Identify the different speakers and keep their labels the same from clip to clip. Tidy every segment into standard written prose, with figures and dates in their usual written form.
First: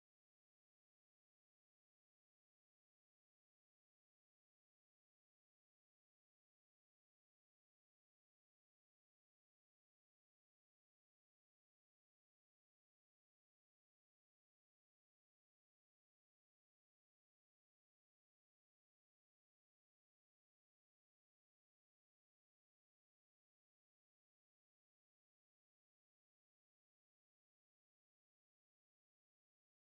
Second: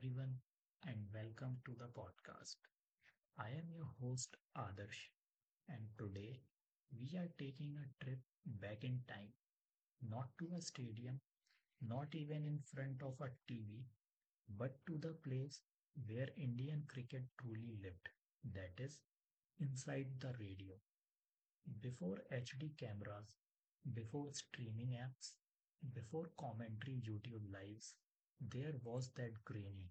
Speaker 1: everyone, and welcome to the podcast. I am your host, Adarsh, and today we are taking a trip back in time, not to a stadium, not even in front of a TV, but to the place where Indian cricket truly lived, that is, inside the radio before HD cameras, before streaming apps, before commentary YouTube lives, there was that grainy,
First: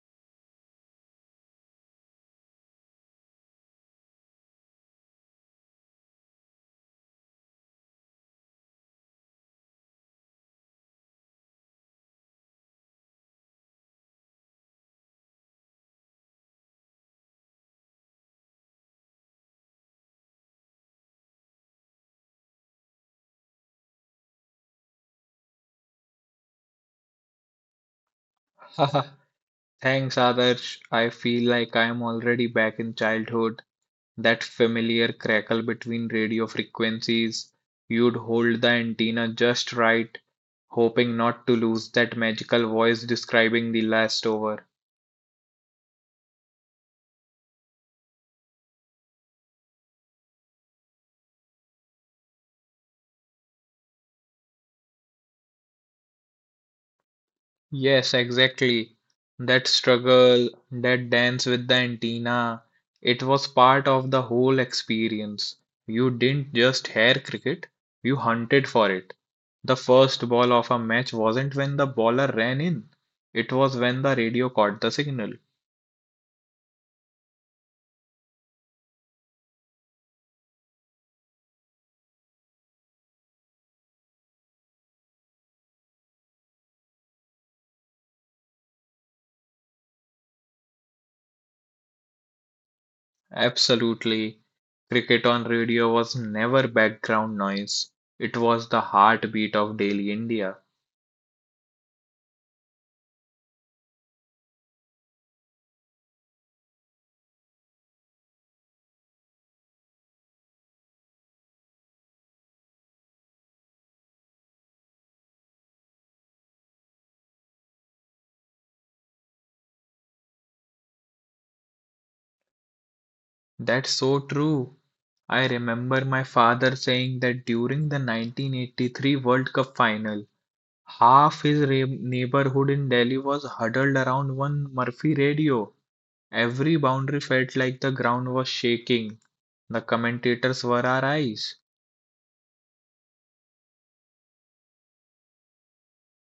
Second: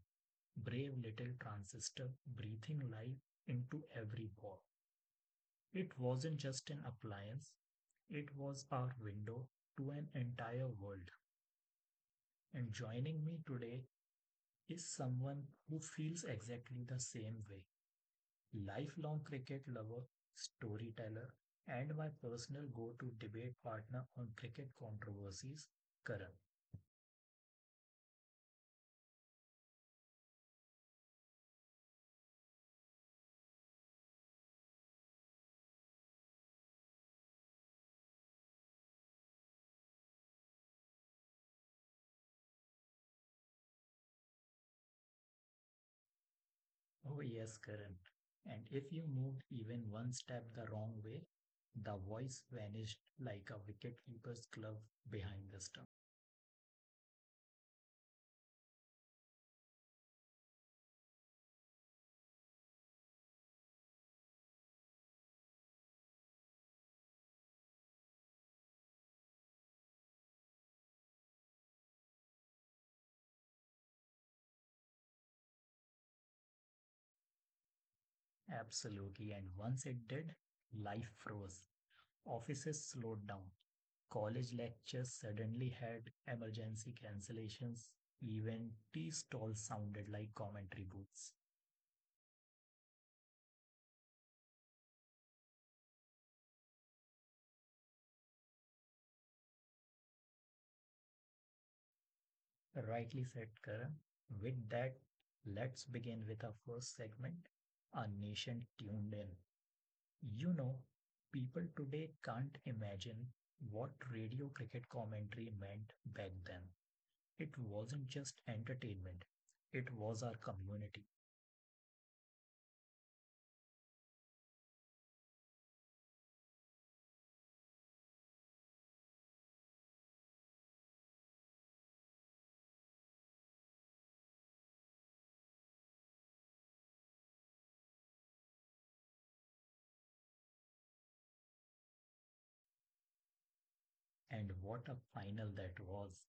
Speaker 1: brave little transistor breathing life into every wall. It wasn't just an appliance, it was our window to an entire world. And joining me today is someone who feels exactly the same way. Lifelong cricket lover, storyteller, and my personal go to debate partner on cricket controversies, Karan.
Speaker 2: Haha, Thanks, Adarsh. I feel like I am already back in childhood. That familiar crackle between radio frequencies. You'd hold the antenna just right, hoping not to lose that magical voice describing the last over.
Speaker 1: Oh, yes, Karan. And if you moved even one step the wrong way, the voice vanished like a wicketkeeper's glove behind the stump.
Speaker 2: Yes, exactly. That struggle, that dance with the antenna, it was part of the whole experience. You didn't just hear cricket, you hunted for it. The first ball of a match wasn't when the bowler ran in, it was when the radio caught the signal.
Speaker 1: Absolutely. And once it did, life froze. Offices slowed down. College lectures suddenly had emergency cancellations. Even tea stalls sounded like commentary booths.
Speaker 2: Absolutely. Cricket on radio was never background noise, it was the heartbeat of daily India.
Speaker 1: Rightly said, Karan. With that, let's begin with our first segment, Our Nation Tuned In. You know, people today can't imagine what radio cricket commentary meant back then. It wasn't just entertainment, it was our community.
Speaker 2: That's so true. I remember my father saying that during the 1983 World Cup final, half his neighborhood in Delhi was huddled around one Murphy radio. Every boundary felt like the ground was shaking. The commentators were our eyes.
Speaker 1: And what a final that was.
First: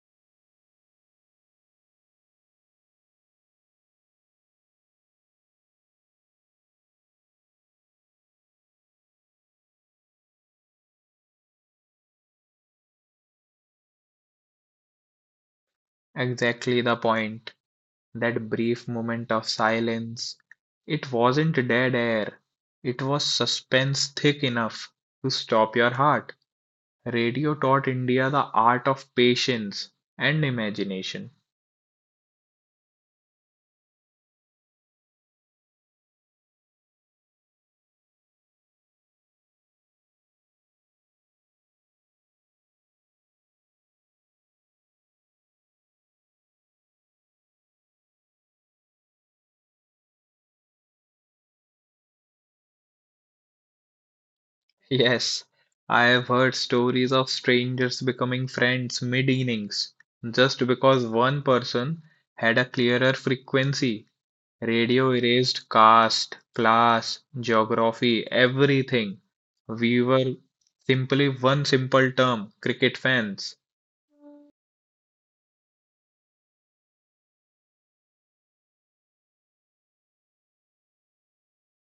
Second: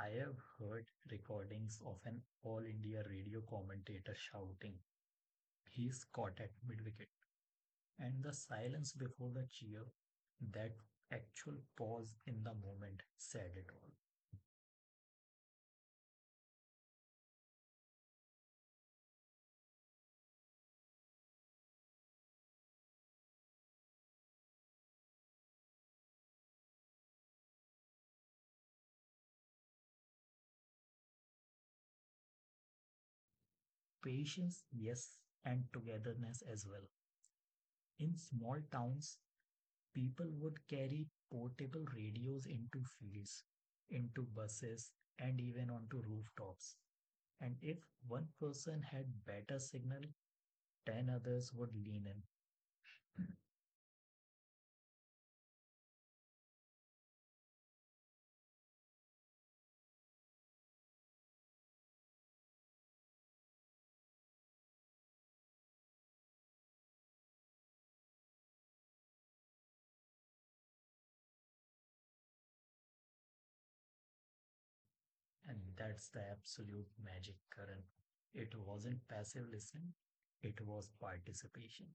Speaker 1: I have heard recordings of an All India Radio commentator shouting, "He's caught at mid wicket," and the silence before the cheer, that actual pause in the moment said it all.
Speaker 2: Exactly the point. That brief moment of silence. It wasn't dead air. It was suspense thick enough to stop your heart. Radio taught India the art of patience and imagination.
Speaker 1: Patience, yes, and togetherness as well. In small towns, people would carry portable radios into fields, into buses, and even onto rooftops. And if one person had better signal, 10 others would lean in.
Speaker 2: Yes, I have heard stories of strangers becoming friends mid innings just because one person had a clearer frequency. Radio erased caste, class, geography, everything. We were simply one simple term cricket fans.
Speaker 1: And that's the absolute magic current. It wasn't passive listening, it was participation.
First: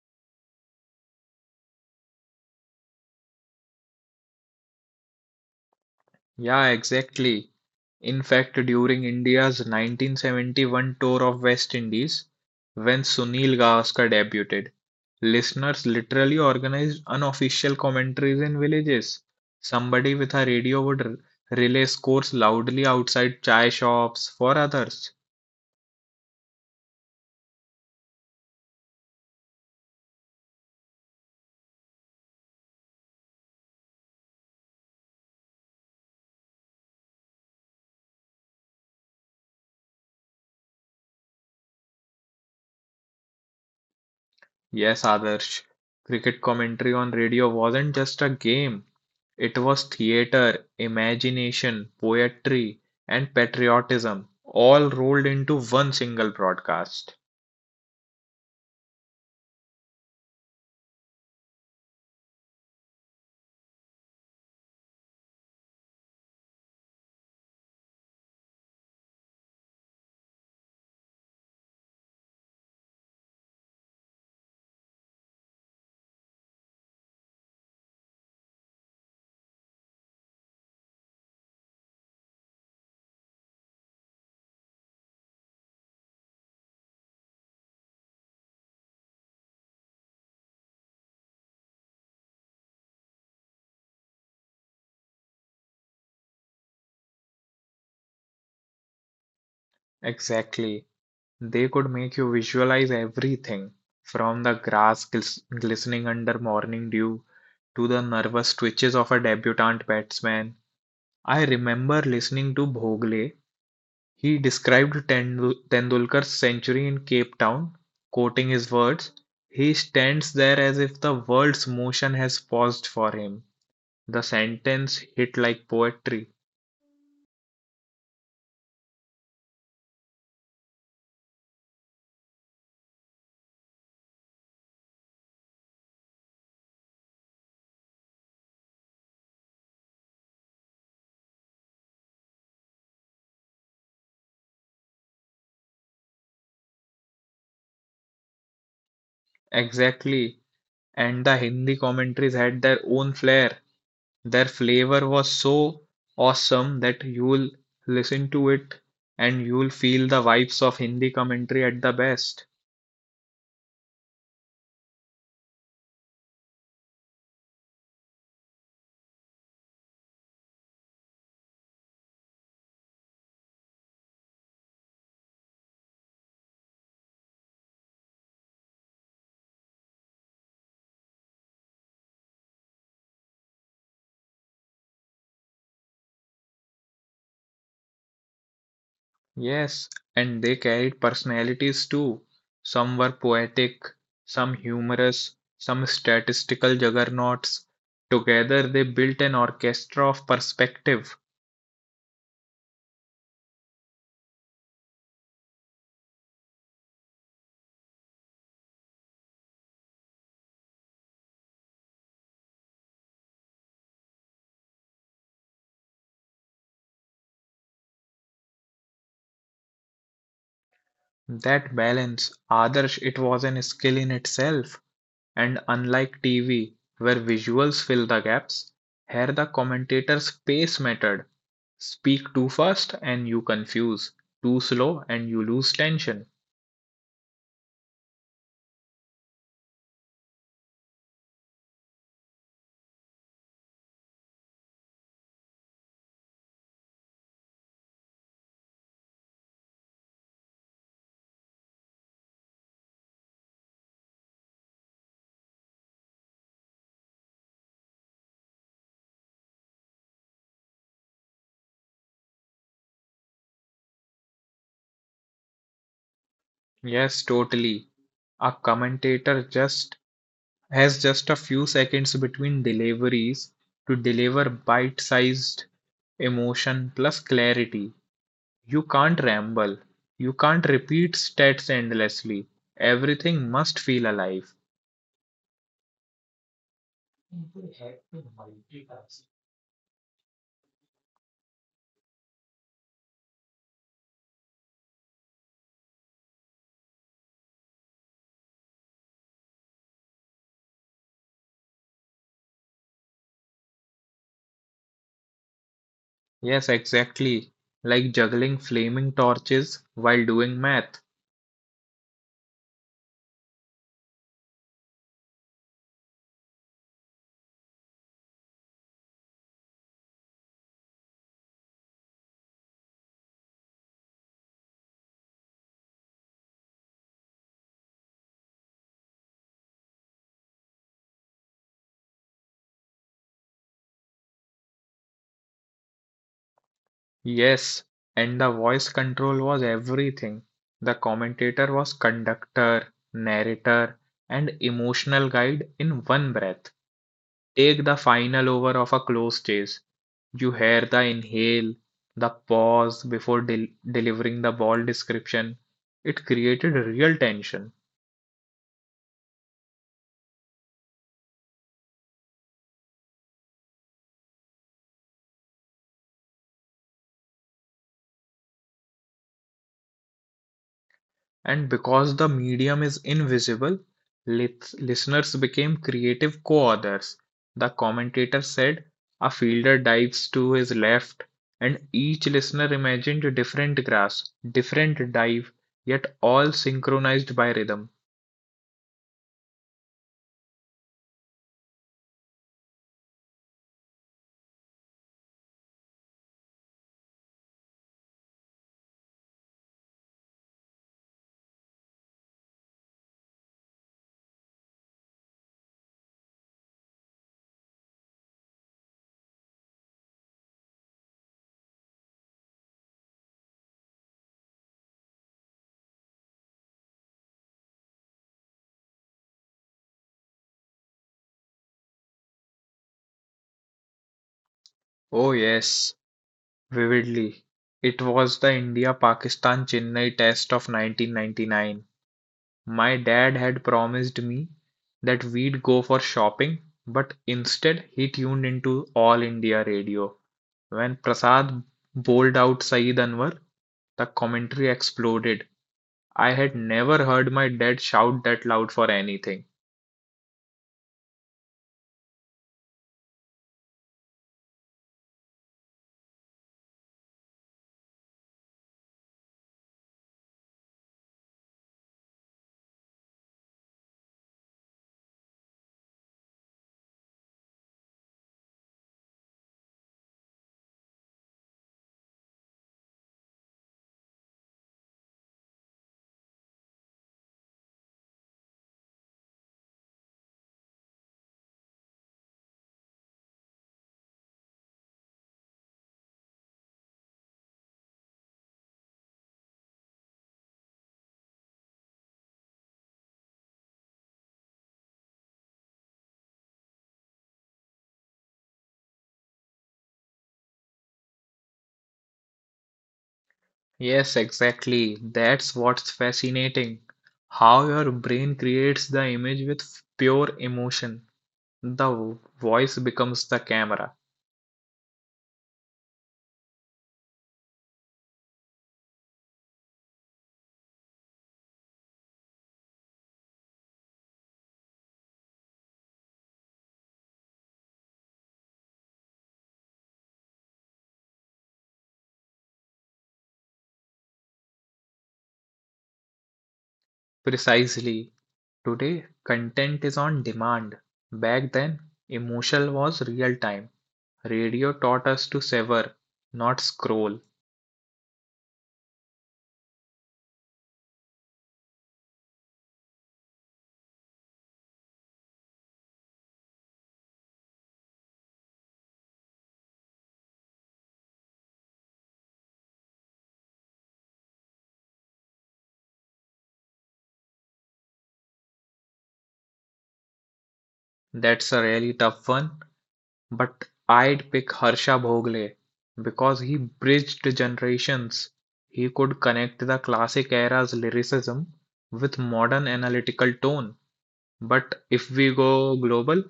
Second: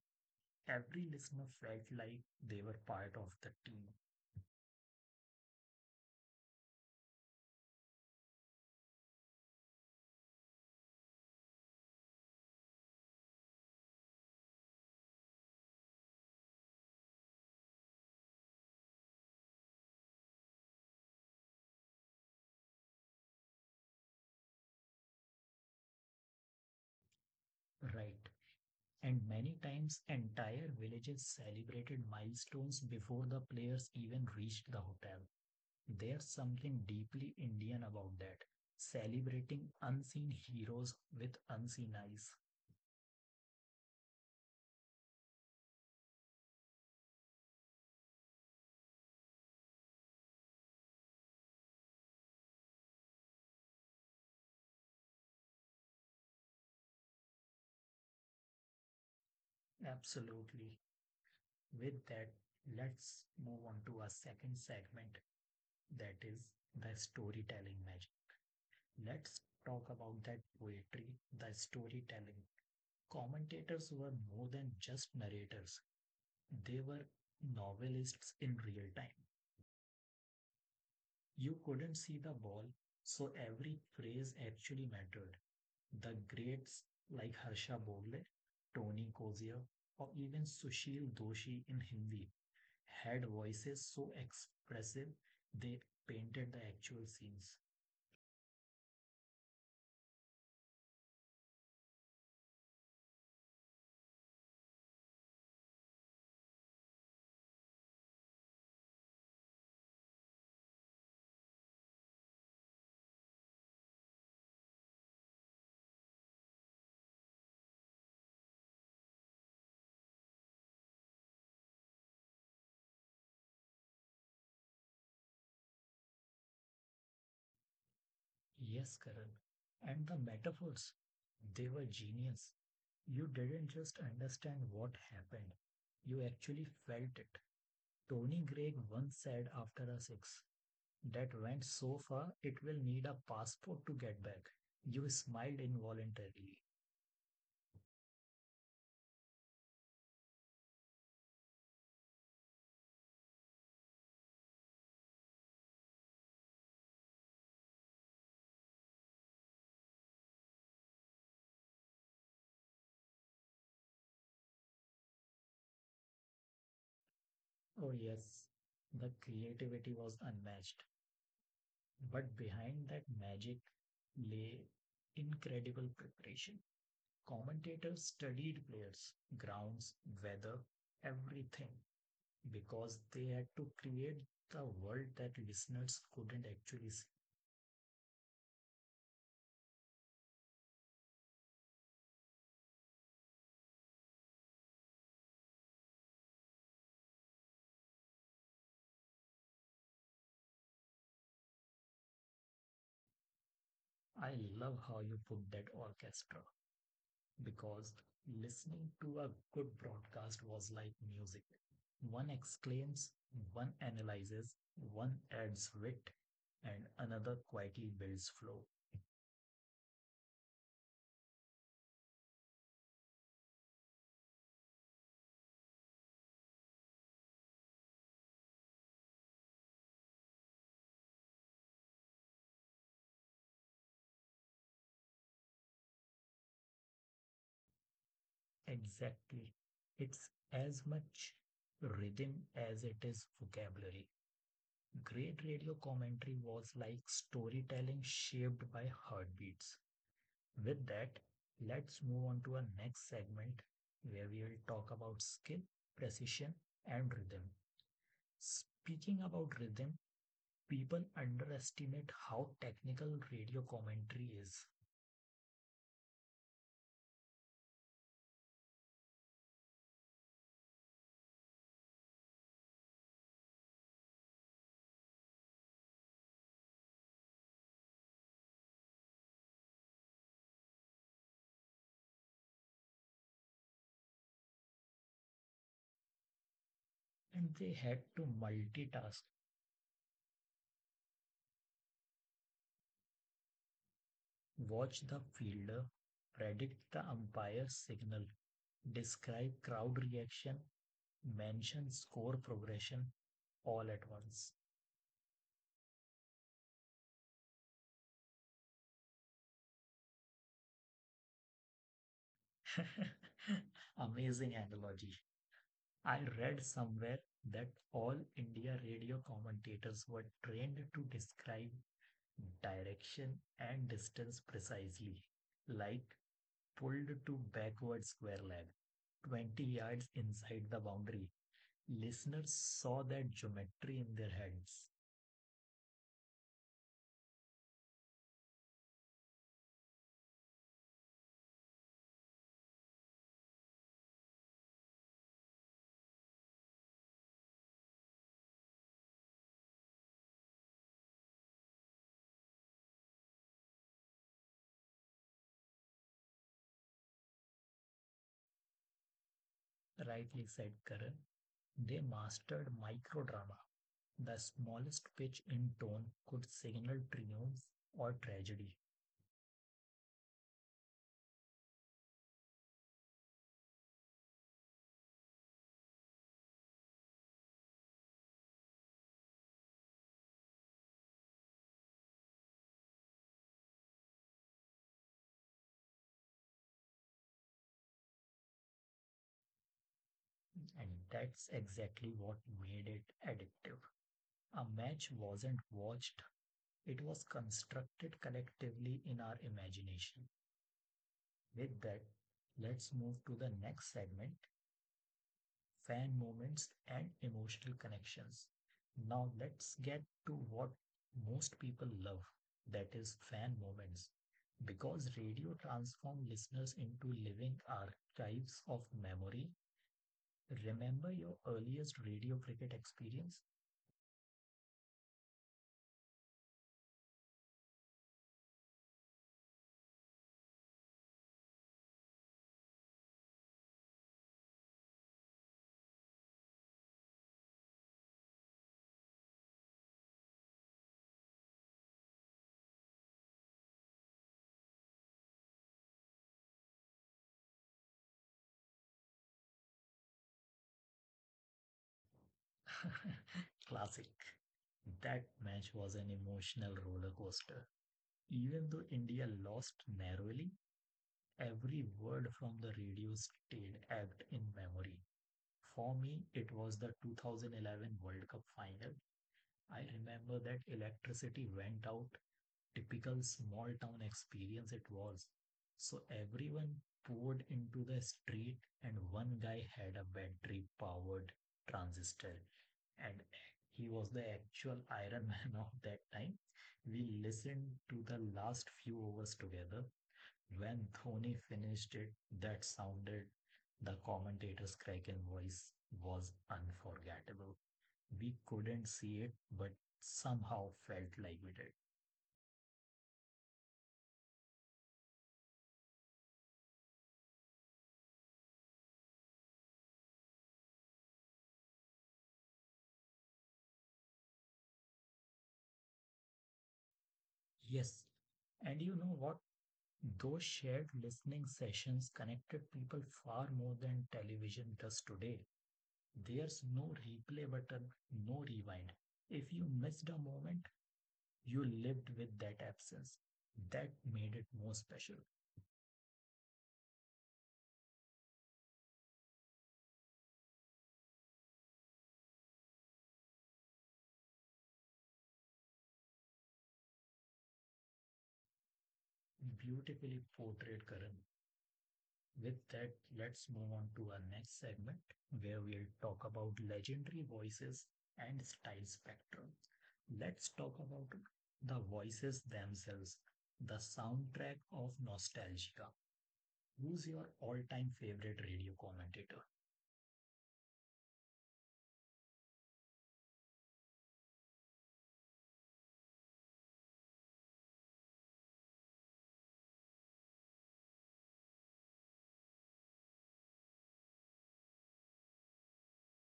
Speaker 1: Every listener felt like they were part of the team.
Speaker 2: Yeah, exactly. In fact, during India's 1971 tour of West Indies, when Sunil Gavaskar debuted, listeners literally organized unofficial commentaries in villages. Somebody with a radio would relay scores loudly outside chai shops for others.
Speaker 1: Right. And many times, entire villages celebrated milestones before the players even reached the hotel. There's something deeply Indian about that. Celebrating unseen heroes with unseen eyes.
Speaker 2: Yes, Adarsh, cricket commentary on radio wasn't just a game, it was theater, imagination, poetry, and patriotism all rolled into one single broadcast.
Speaker 1: Absolutely. With that, let's move on to our second segment, that is the storytelling magic. Let's talk about that poetry, the storytelling. Commentators were more than just narrators, they were novelists in real time. You couldn't see the ball, so every phrase actually mattered. The greats like Harsha Bogle, Tony Kozier, or even Sushil Doshi in Hindi had voices so expressive they painted the actual scenes.
Speaker 2: Exactly. They could make you visualize everything from the glistening under morning dew to the nervous twitches of a debutant batsman. I remember listening to Bhogle. He described Tendulkar's century in Cape Town, quoting his words. He stands there as if the world's motion has paused for him. The sentence hit like poetry.
Speaker 1: Yes, Karan. And the metaphors, they were genius. You didn't just understand what happened, you actually felt it. Tony Gregg once said after a six that went so far it will need a passport to get back. You smiled involuntarily.
Speaker 2: Exactly. And the Hindi commentaries had their own flair. Their flavor was so awesome that you'll listen to it and you'll feel the vibes of Hindi commentary at the best.
Speaker 1: Oh, yes, the creativity was unmatched. But behind that magic lay incredible preparation. Commentators studied players, grounds, weather, everything, because they had to create the world that listeners couldn't actually see.
Speaker 2: Yes, and they carried personalities too. Some were poetic, some humorous, some statistical juggernauts. Together they built an orchestra of perspective.
Speaker 1: I love how you put that, orchestra, because listening to a good broadcast was like music. One exclaims, one analyzes, one adds wit, and another quietly builds flow.
Speaker 2: That balance, Adarsh, it was an skill in itself. And unlike TV, where visuals fill the gaps, here the commentator's pace mattered. Speak too fast and you confuse, too slow and you lose tension.
Speaker 1: Exactly. It's as much rhythm as it is vocabulary. Great radio commentary was like storytelling shaped by heartbeats. With that, let's move on to our next segment where we will talk about skill, precision, and rhythm. Speaking about rhythm, people underestimate how technical radio commentary is,
Speaker 2: Yes, totally. A commentator just has just a few seconds between deliveries to deliver bite sized emotion plus clarity. You can't ramble. You can't repeat stats endlessly. Everything must feel alive.
Speaker 1: and they had to multitask. Watch the fielder, predict the umpire's signal, describe crowd reaction, mention score progression all at once.
Speaker 2: Yes, exactly. Like juggling flaming torches while doing math.
Speaker 1: Amazing analogy. I read somewhere that all India radio commentators were trained to describe direction and distance precisely, like pulled to backward square leg, 20 yards inside the boundary. Listeners saw that geometry in their heads.
Speaker 2: Yes, and the voice control was everything. The commentator was conductor, narrator, and emotional guide in one breath. Take the final over of a close chase. You hear the inhale, the pause before delivering the ball description. It created real tension.
Speaker 1: Rightly said Karan, they mastered microdrama. The smallest pitch in tone could signal triumph or tragedy,
Speaker 2: And because the medium is invisible, listeners became creative co authors. The commentator said, A fielder dives to his left, and each listener imagined a different grass, different dive, yet all synchronized by rhythm.
Speaker 1: and that's exactly what made it addictive. A match wasn't watched, it was constructed collectively in our imagination. With that, let's move to the next segment, fan moments, and emotional connections. Now let's get to what most people love, that is, fan moments. Because radio transformed listeners into living archives of memory. Remember your earliest radio cricket experience?
Speaker 2: Oh, yes, vividly. It was the India Pakistan Chennai test of 1999. My dad had promised me that we'd go for shopping, but instead he tuned into All India Radio. When Prasad bowled out Saeed Anwar, the commentary exploded. I had never heard my dad shout that loud for anything.
Speaker 1: Classic. That match was an emotional roller coaster. Even though India lost narrowly, every word from the radio stayed act in memory. For me, it was the 2011 World Cup final. I remember that electricity went out, typical small town experience it was. So everyone poured into the street, and one guy had a battery powered transistor, and he was the actual Iron Man of that time. We listened to the last few overs together, when Thony finished it, that sounded, the commentator's cracking voice was unforgettable. We couldn't see it, but somehow felt like we did.
Speaker 2: Yes, exactly. That's what's fascinating. How your brain creates the image with pure emotion. The voice becomes the camera.
Speaker 1: Yes. And you know what? Those shared listening sessions connected people far more than television does today. There's no replay button, no rewind. If you missed a moment, you lived with that absence. That made it more special.
Speaker 2: Precisely. Today, content is on demand. Back then, emotion was real time. Radio taught us to sever, not scroll.
Speaker 1: Beautifully portrayed, Karan. With that, let's move on to our next segment where we'll talk about legendary voices and style spectrum. Let's talk about the voices themselves, the soundtrack of nostalgia. Who's your all-time favorite radio commentator?
Speaker 2: That's a really tough one, but I'd pick Harsha Bhogle because he bridged generations. He could connect the classic era's lyricism with modern analytical tone. But if we go global,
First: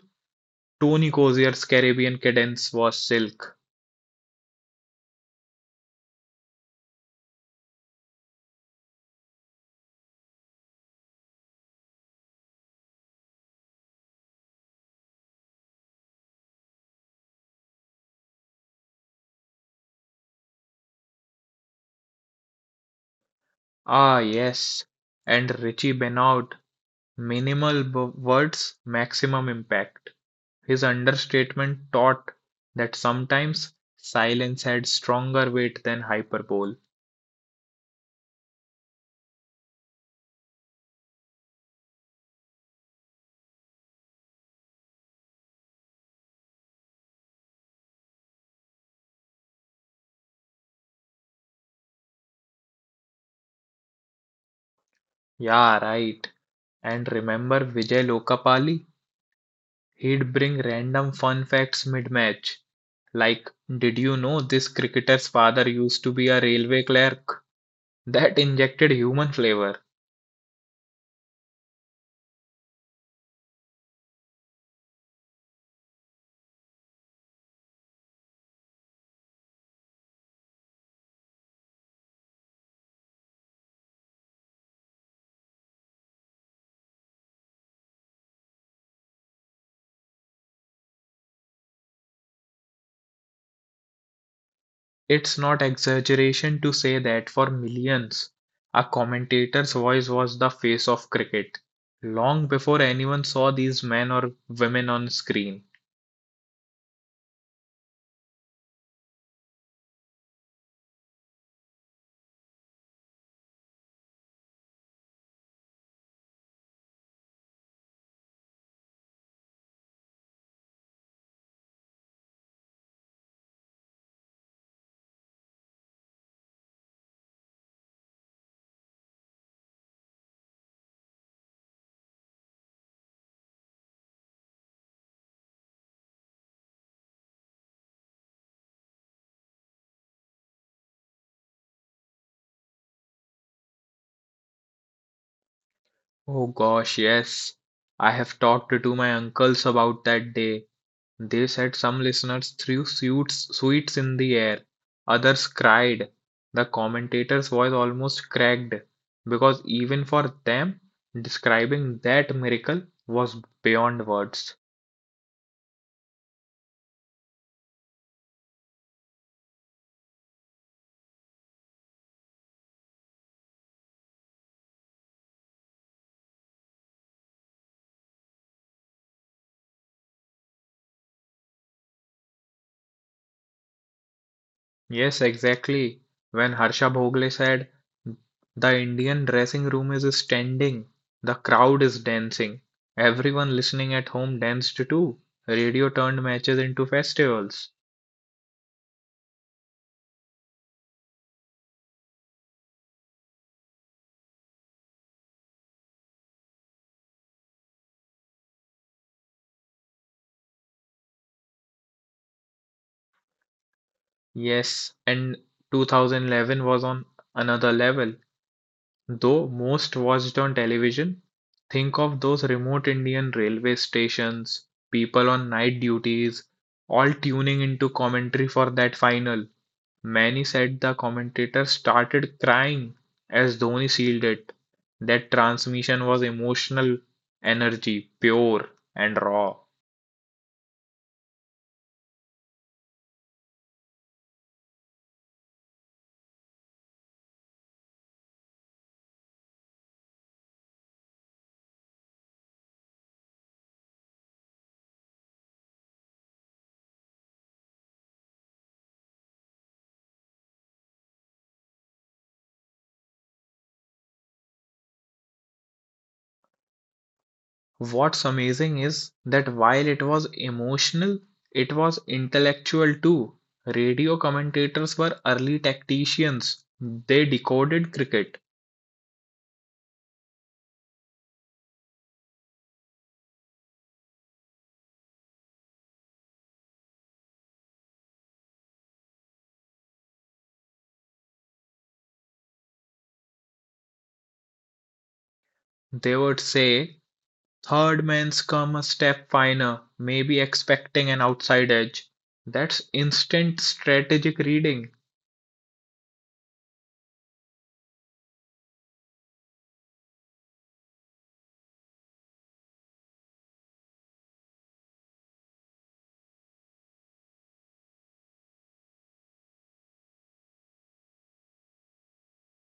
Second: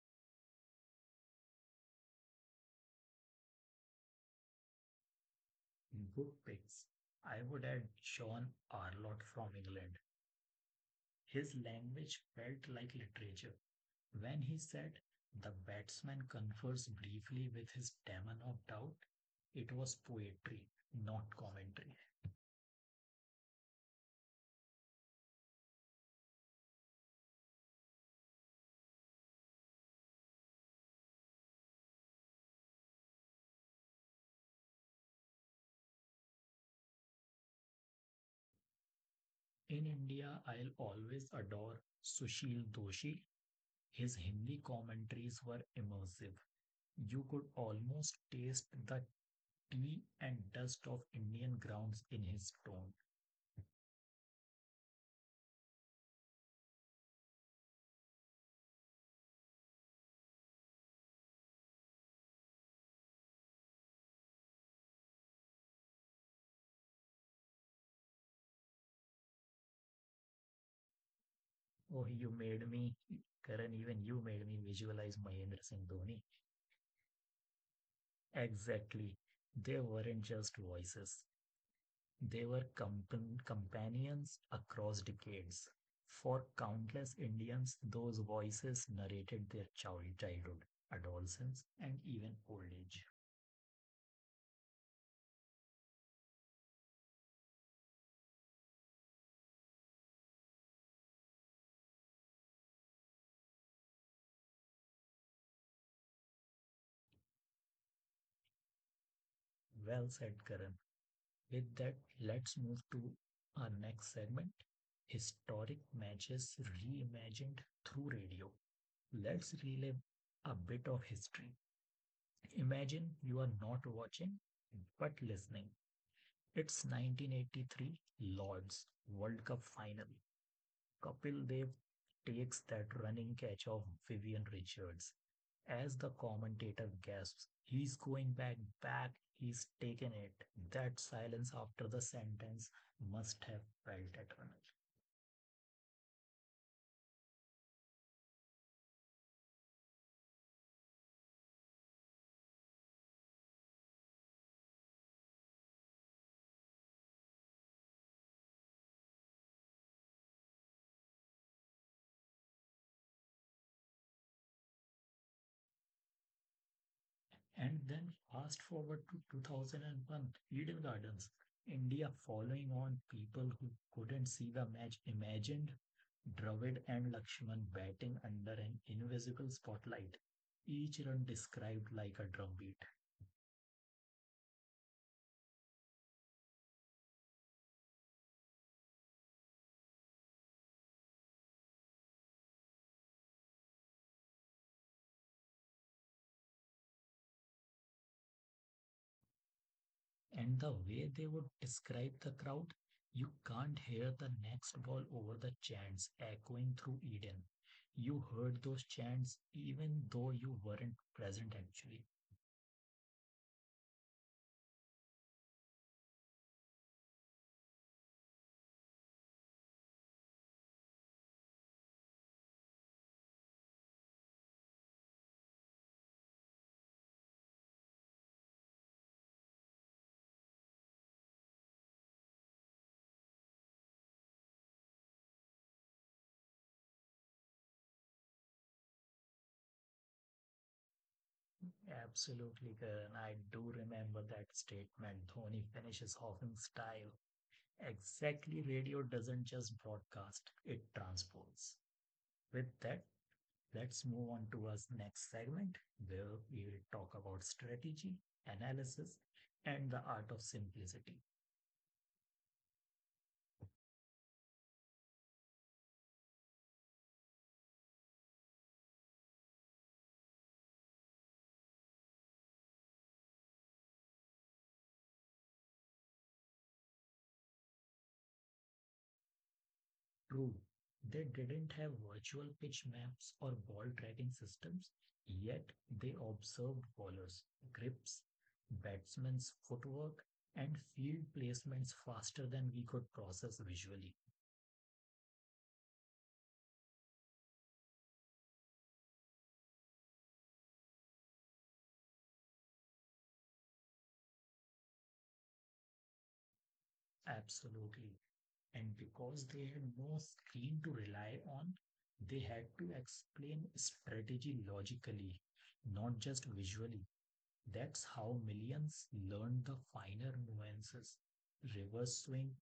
Speaker 2: Tony Cozier's Caribbean cadence was silk.
Speaker 1: Good picks. I would add John Arlott from England. His language felt like literature. When he said, "The batsman confers briefly with his demon of doubt," it was poetry, not commentary.
Speaker 2: Ah, yes. And Richie Benoit "Minimal words, maximum impact" his understatement taught that sometimes silence had stronger weight than hyperbole.
Speaker 1: In India, I'll always adore Sushil Doshi. His Hindi commentaries were immersive. You could almost taste the tea and dust of Indian grounds in his tone.
Speaker 2: Yeah, right. And remember Vijay Lokapali? He'd bring random fun facts mid-match. Like, did you know this cricketer's father used to be a railway clerk? That injected human flavor.
Speaker 1: Oh, you made me, Karan, even you made me visualize Mahendra Singh Dhoni. Exactly. They weren't just voices, they were companions across decades. For countless Indians, those voices narrated their childhood, adolescence, and even old age.
Speaker 2: It's not exaggeration to say that for millions, a commentator's voice was the face of cricket, long before anyone saw these men or women on screen.
Speaker 1: Well said, Karan. With that, let's move to our next segment, historic matches reimagined through radio. Let's relive a bit of history. Imagine you are not watching but listening. It's 1983, Lord's World Cup final. Kapil Dev takes that running catch of Vivian Richards. As the commentator gasps, "He's going back, back, he's taken it." That silence after the sentence must have felt eternal.
Speaker 2: Oh gosh, yes. I have talked to my uncles about that day. They said some listeners threw sweets, sweets in the air, others cried. The commentator's voice almost cracked because even for them, describing that miracle was beyond words.
Speaker 1: And then fast forward to 2001, Eden Gardens, India following on, people who couldn't see the match imagined Dravid and Lakshman batting under an invisible spotlight, each run described like a drumbeat.
Speaker 2: Yes, exactly. When Harsha Bhogle said, The Indian dressing room is standing, the crowd is dancing. Everyone listening at home danced too. Radio turned matches into festivals.
Speaker 1: And the way they would describe the crowd, you can't hear the next ball over the chants echoing through Eden. You heard those chants even though you weren't present actually.
Speaker 2: Yes, and 2011 was on another level. Though most watched on television, think of those remote Indian railway stations, people on night duties, all tuning into commentary for that final. Many said the commentator started crying as Dhoni sealed it. That transmission was emotional energy, pure and raw.
Speaker 1: Absolutely, Karan. I do remember that statement. Dhoni finishes off in style. Exactly, radio doesn't just broadcast, it transports. With that, let's move on to our next segment where we will talk about strategy, analysis, and the art of simplicity.
Speaker 2: What's amazing is that while it was emotional, it was intellectual too. Radio commentators were early tacticians. They decoded cricket.
Speaker 1: True, they didn't have virtual pitch maps or ball tracking systems, yet they observed bowlers' grips, batsmen's footwork, and field placements faster than we could process visually.
Speaker 2: They would say, "Third man's come a step finer, maybe expecting an outside edge. That's instant strategic reading.
Speaker 1: Absolutely. And because they had no screen to rely on, they had to explain strategy logically, not just visually. That's how millions learned the finer nuances, reverse swing,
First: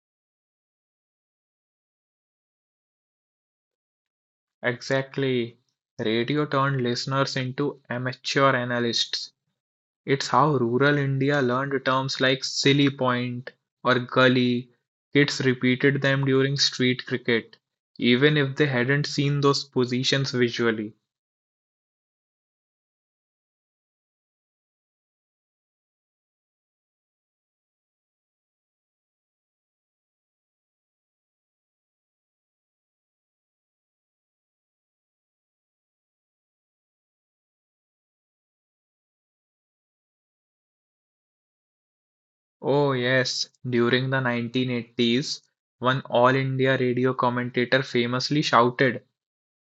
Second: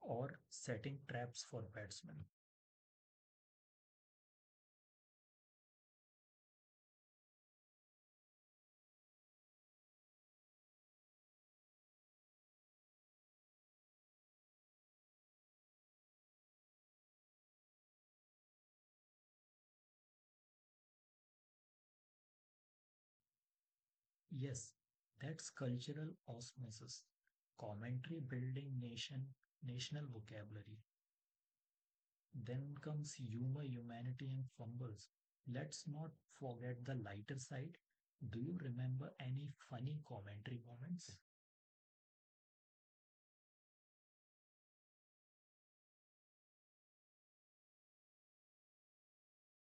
Speaker 1: or setting traps for batsmen.
Speaker 2: Exactly. Radio turned listeners into amateur analysts. It's how rural India learned terms like silly point or gully. Kids repeated them during street cricket, even if they hadn't seen those positions visually.
Speaker 1: Yes, that's cultural osmosis, commentary building nation, national vocabulary. Then comes humor, humanity, and fumbles. Let's not forget the lighter side. Do you remember any funny commentary moments?
Speaker 2: Oh, yes, during the 1980s, one All India radio commentator famously shouted,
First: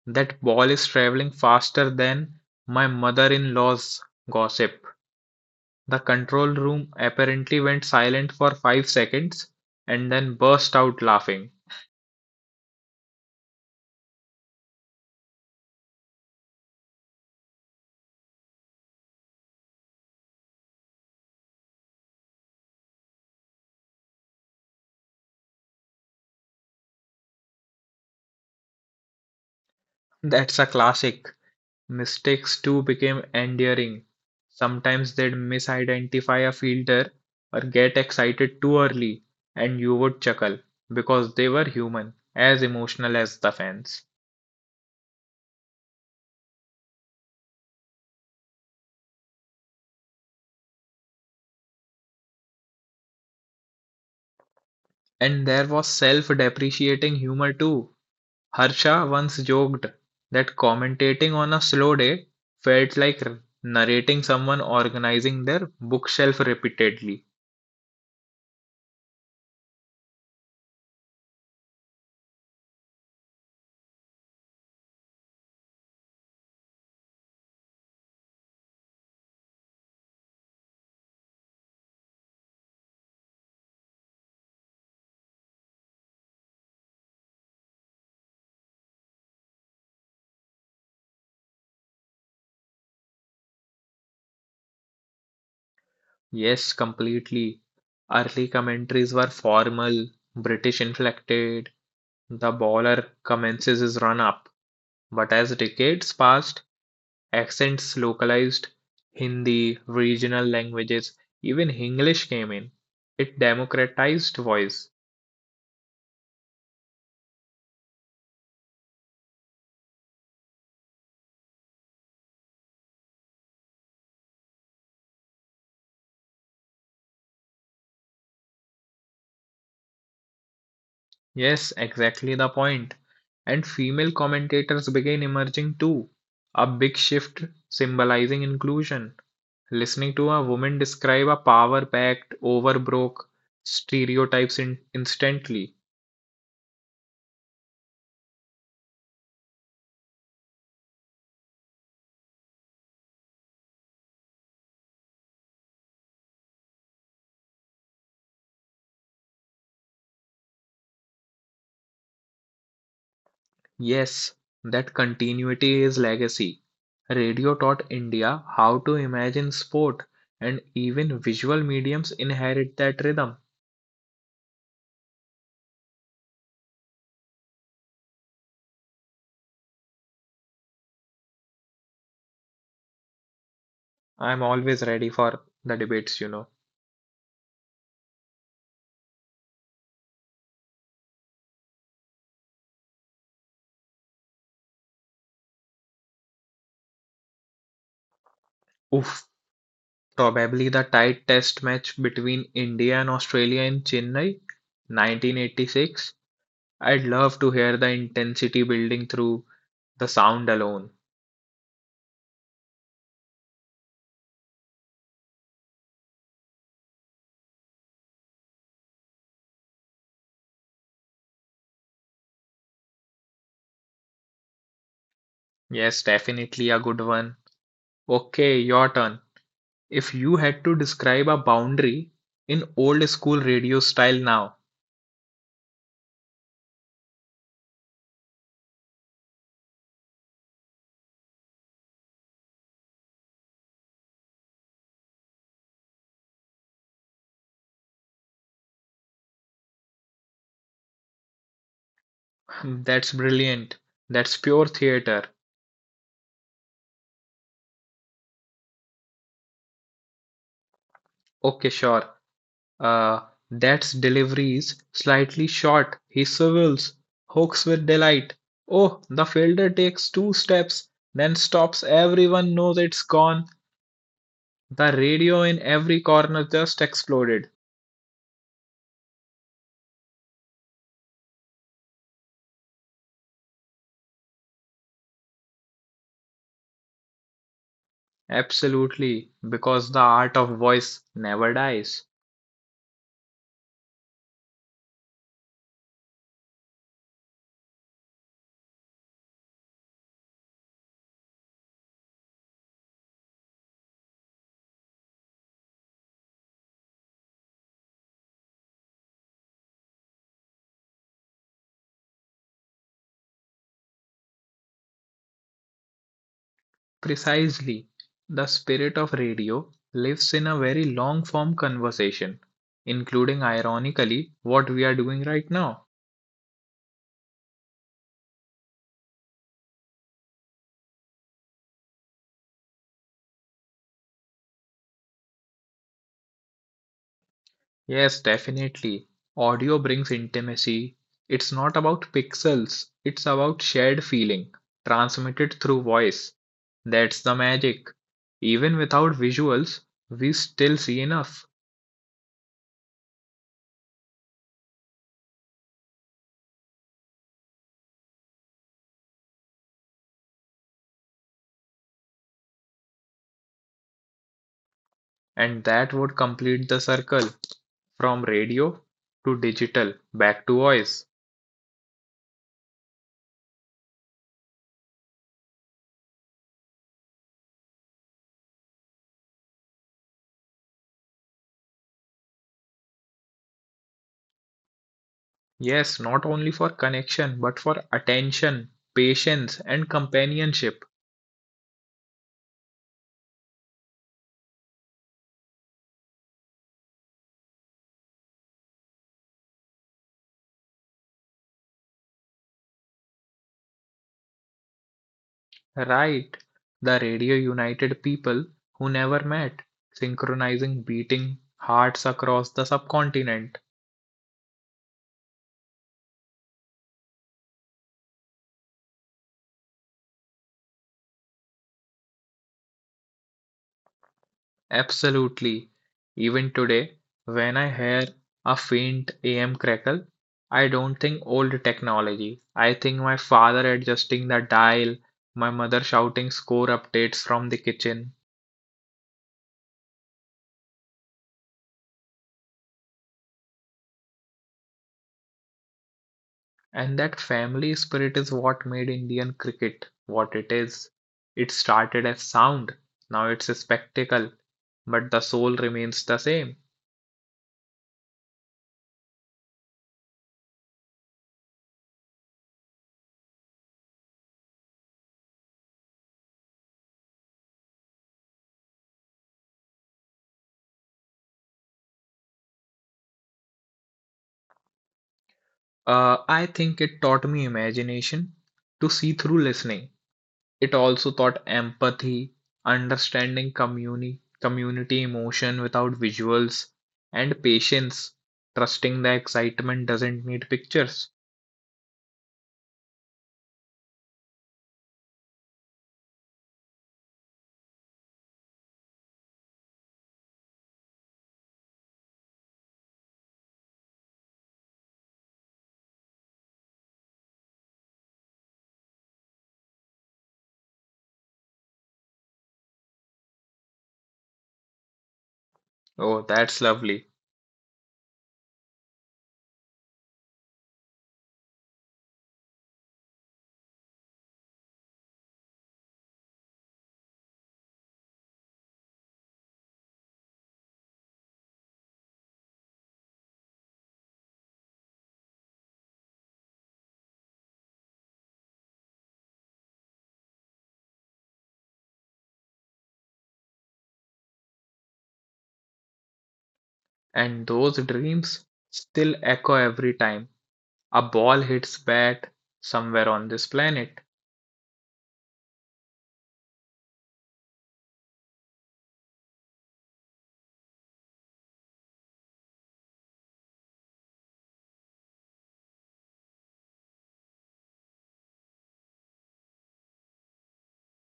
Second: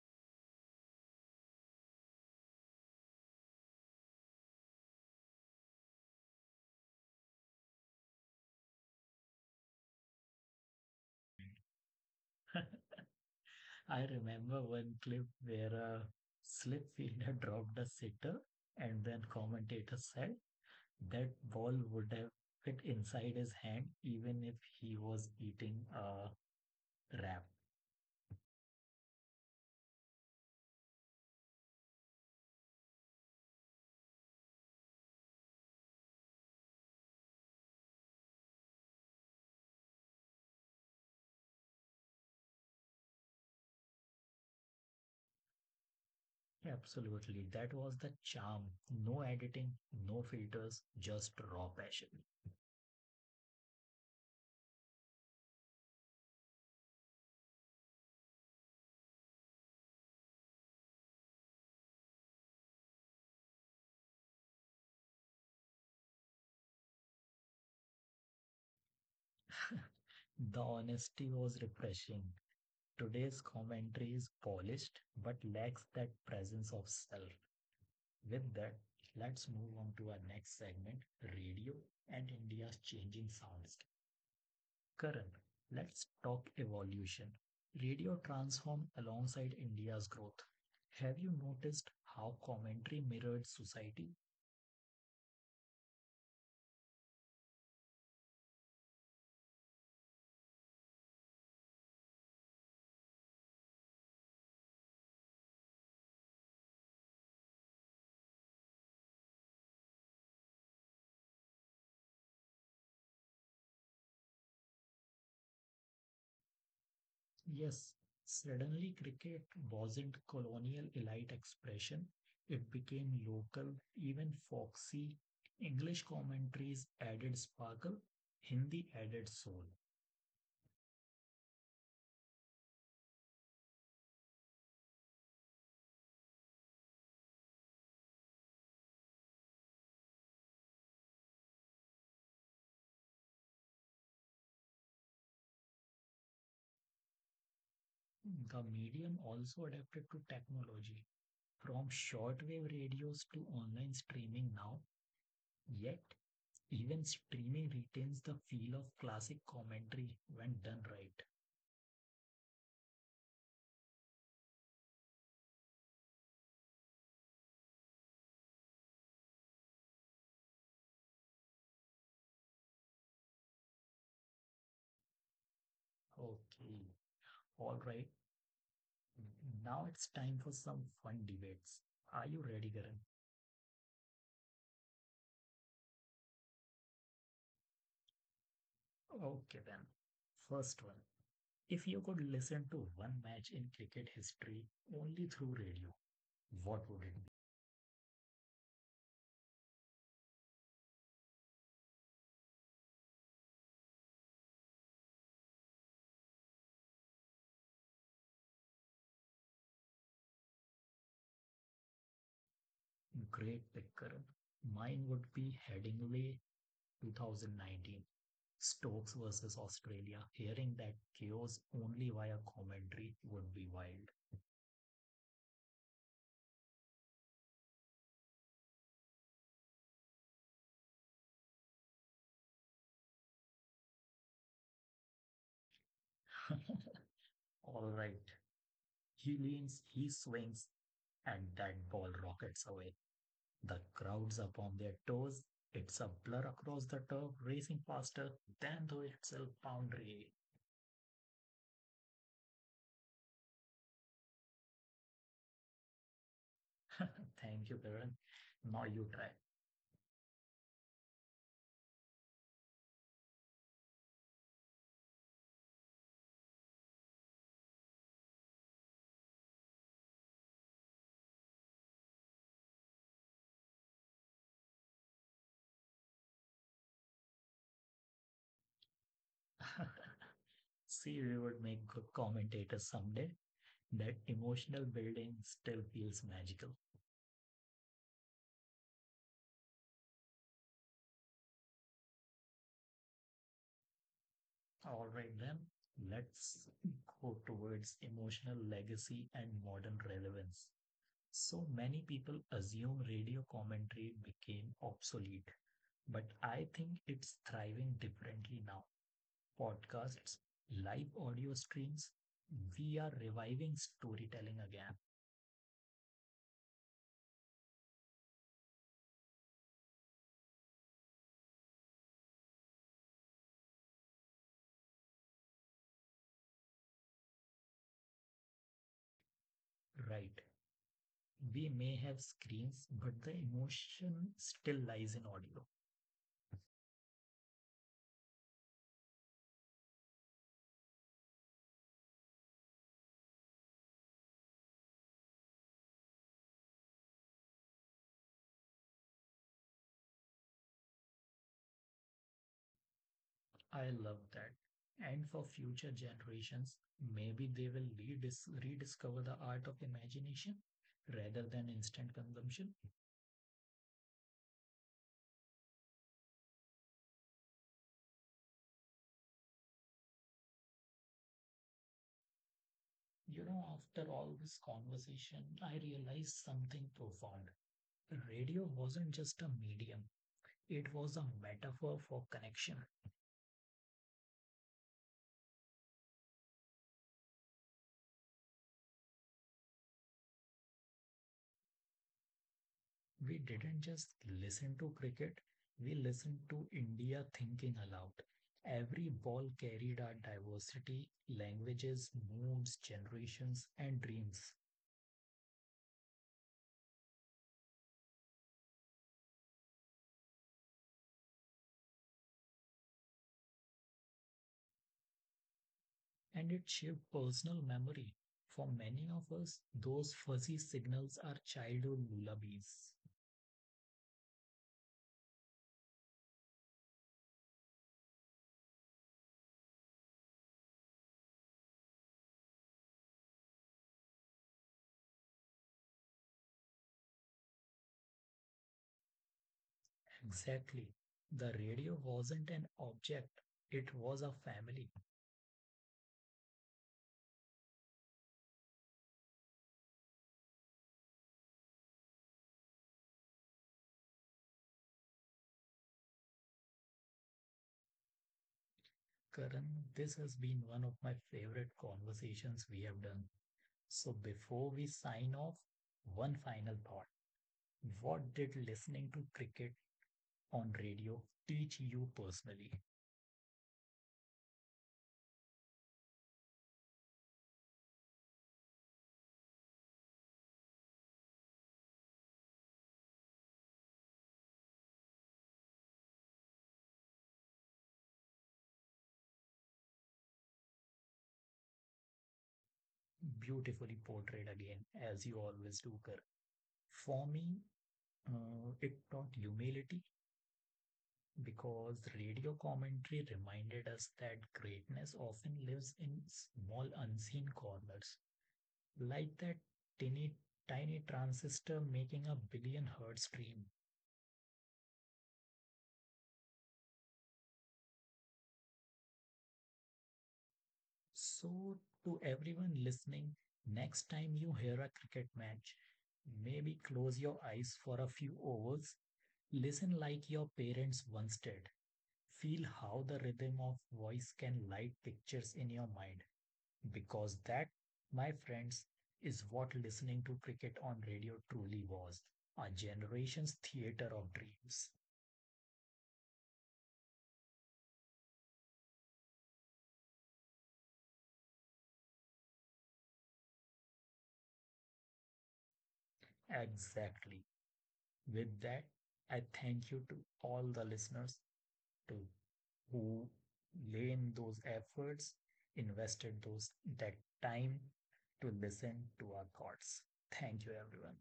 Speaker 2: That ball is traveling faster than my mother in law's gossip. The control room apparently went silent for 5 seconds and then burst out laughing.
Speaker 1: I remember one clip where a slip fielder dropped a sitter, and then commentator said, "That ball would have fit inside his hand even if he was eating a wrap."
Speaker 2: That's a classic. Mistakes too became endearing. Sometimes they'd misidentify a fielder or get excited too early, and you would chuckle because they were human, as emotional as the fans.
Speaker 1: Absolutely. That was the charm. No editing, no filters, just raw passion.
Speaker 2: And there was self depreciating humor too. Harsha once joked that commentating on a slow day felt like narrating someone organizing their bookshelf repeatedly.
Speaker 1: The honesty was refreshing. Today's commentary is polished but lacks that presence of self. With that, let's move on to our next segment, radio and India's changing soundscape. Current. Let's talk evolution. Radio transformed alongside India's growth. Have you noticed how commentary mirrored society?
Speaker 2: Yes, completely. Early commentaries were formal, British inflected, the bowler commences his run up. But as decades passed, accents localized, Hindi, regional languages, even English came in. It democratized voice.
Speaker 1: Yes, suddenly cricket wasn't colonial elite expression, it became local, even foxy. English commentaries added sparkle, Hindi added soul.
Speaker 2: Yes, exactly the point. And female commentators began emerging too, a big shift symbolizing inclusion. Listening to a woman describe a power packed, overbroke stereotypes instantly.
Speaker 1: The medium also adapted to technology, from shortwave radios to online streaming now, yet even streaming retains the feel of classic commentary when done right.
Speaker 2: Yes, that continuity is legacy. Radio taught India how to imagine sport, and even visual mediums inherit that rhythm.
Speaker 1: Okay, all right. Now it's time for some fun debates. Are you ready, Karan?
Speaker 2: I'm always ready for the debates, you know.
Speaker 1: Okay, then. First one. If you could listen to one match in cricket history only through radio, what would it
Speaker 2: Oof, probably the tight test match between India and Australia in Chennai, 1986. I'd love to hear the intensity building through the sound alone.
Speaker 1: be? Great pick, Karan. Mine would be Headingley 2019. Stokes versus Australia. Hearing that chaos only via commentary would be wild.
Speaker 2: Yes, definitely a good one. Okay, your turn. If you had to describe a boundary in old school radio style now,
Speaker 1: All right. He leans, he swings, and that ball rockets away. The crowd's up on their toes. It's a blur across the turf, racing faster than the itself boundary.
Speaker 2: that's brilliant. That's pure theater.
Speaker 1: Thank you, Kiran. Now you try.
Speaker 2: Okay, sure. Uh, that's deliveries slightly short. He swivels, hooks with delight. Oh, the fielder takes two steps, then stops. Everyone knows it's gone. The radio in every corner just exploded.
Speaker 1: See, we would make good commentators someday. That emotional building still feels magical.
Speaker 2: Absolutely, because the art of voice never dies.
Speaker 1: All right, then, let's go towards emotional legacy and modern relevance. So many people assume radio commentary became obsolete, but I think it's thriving differently now. Podcasts, live audio streams, we are reviving storytelling again.
Speaker 2: Precisely. The spirit of radio lives in a very long form conversation, including, ironically, what we are doing right now.
Speaker 1: Right. We may have screens, but the emotion still lies in audio.
Speaker 2: Yes, definitely. Audio brings intimacy. It's not about pixels, it's about shared feeling, transmitted through voice. That's the magic. Even without visuals, we still see enough,
Speaker 1: I love that. And for future generations, maybe they will rediscover the art of imagination rather than instant consumption.
Speaker 2: and that would complete the circle from radio to digital back to voice.
Speaker 1: You know, after all this conversation, I realized something profound. Radio wasn't just a medium, it was a metaphor for connection.
Speaker 2: Yes, not only for connection, but for attention, patience, and companionship.
Speaker 1: We didn't just listen to cricket, we listened to India thinking aloud. Every ball carried our diversity, languages, moods, generations, and dreams.
Speaker 2: Right. The radio united people who never met, synchronizing beating hearts across the subcontinent.
Speaker 1: And it shaped personal memory. For many of us, those fuzzy signals are childhood lullabies.
Speaker 2: Absolutely. Even today, when I hear a faint AM crackle, I don't think old technology. I think my father adjusting the dial, my mother shouting score updates from the kitchen,
Speaker 1: Exactly. The radio wasn't an object, it was a family.
Speaker 2: and that family spirit is what made Indian cricket what it is. It started as sound, now it's a spectacle, but the soul remains the same.
Speaker 1: Karan, this has been one of my favorite conversations we have done. So before we sign off, one final thought. What did listening to cricket on radio teach you personally?
Speaker 2: I think it taught me imagination to see through listening. It also taught empathy, understanding community emotion without visuals, and patience, trusting the excitement doesn't need pictures.
Speaker 1: Beautifully portrayed again, as you always do, Karan. For me, it taught humility because radio commentary reminded us that greatness often lives in small unseen corners, like that tiny, tiny transistor making a billion hertz stream.
Speaker 2: Oh, that's lovely.
Speaker 1: So, to everyone listening, next time you hear a cricket match, maybe close your eyes for a few hours, listen like your parents once did. Feel how the rhythm of voice can light pictures in your mind. Because that, my friends, is what listening to cricket on radio truly was, a generation's theater of dreams.
Speaker 2: And those dreams still echo every time a ball hits bat somewhere on this planet.
Speaker 1: Exactly. With that, I thank you to all the listeners to who lay in those efforts, invested those that time to listen to our thoughts. Thank you, everyone.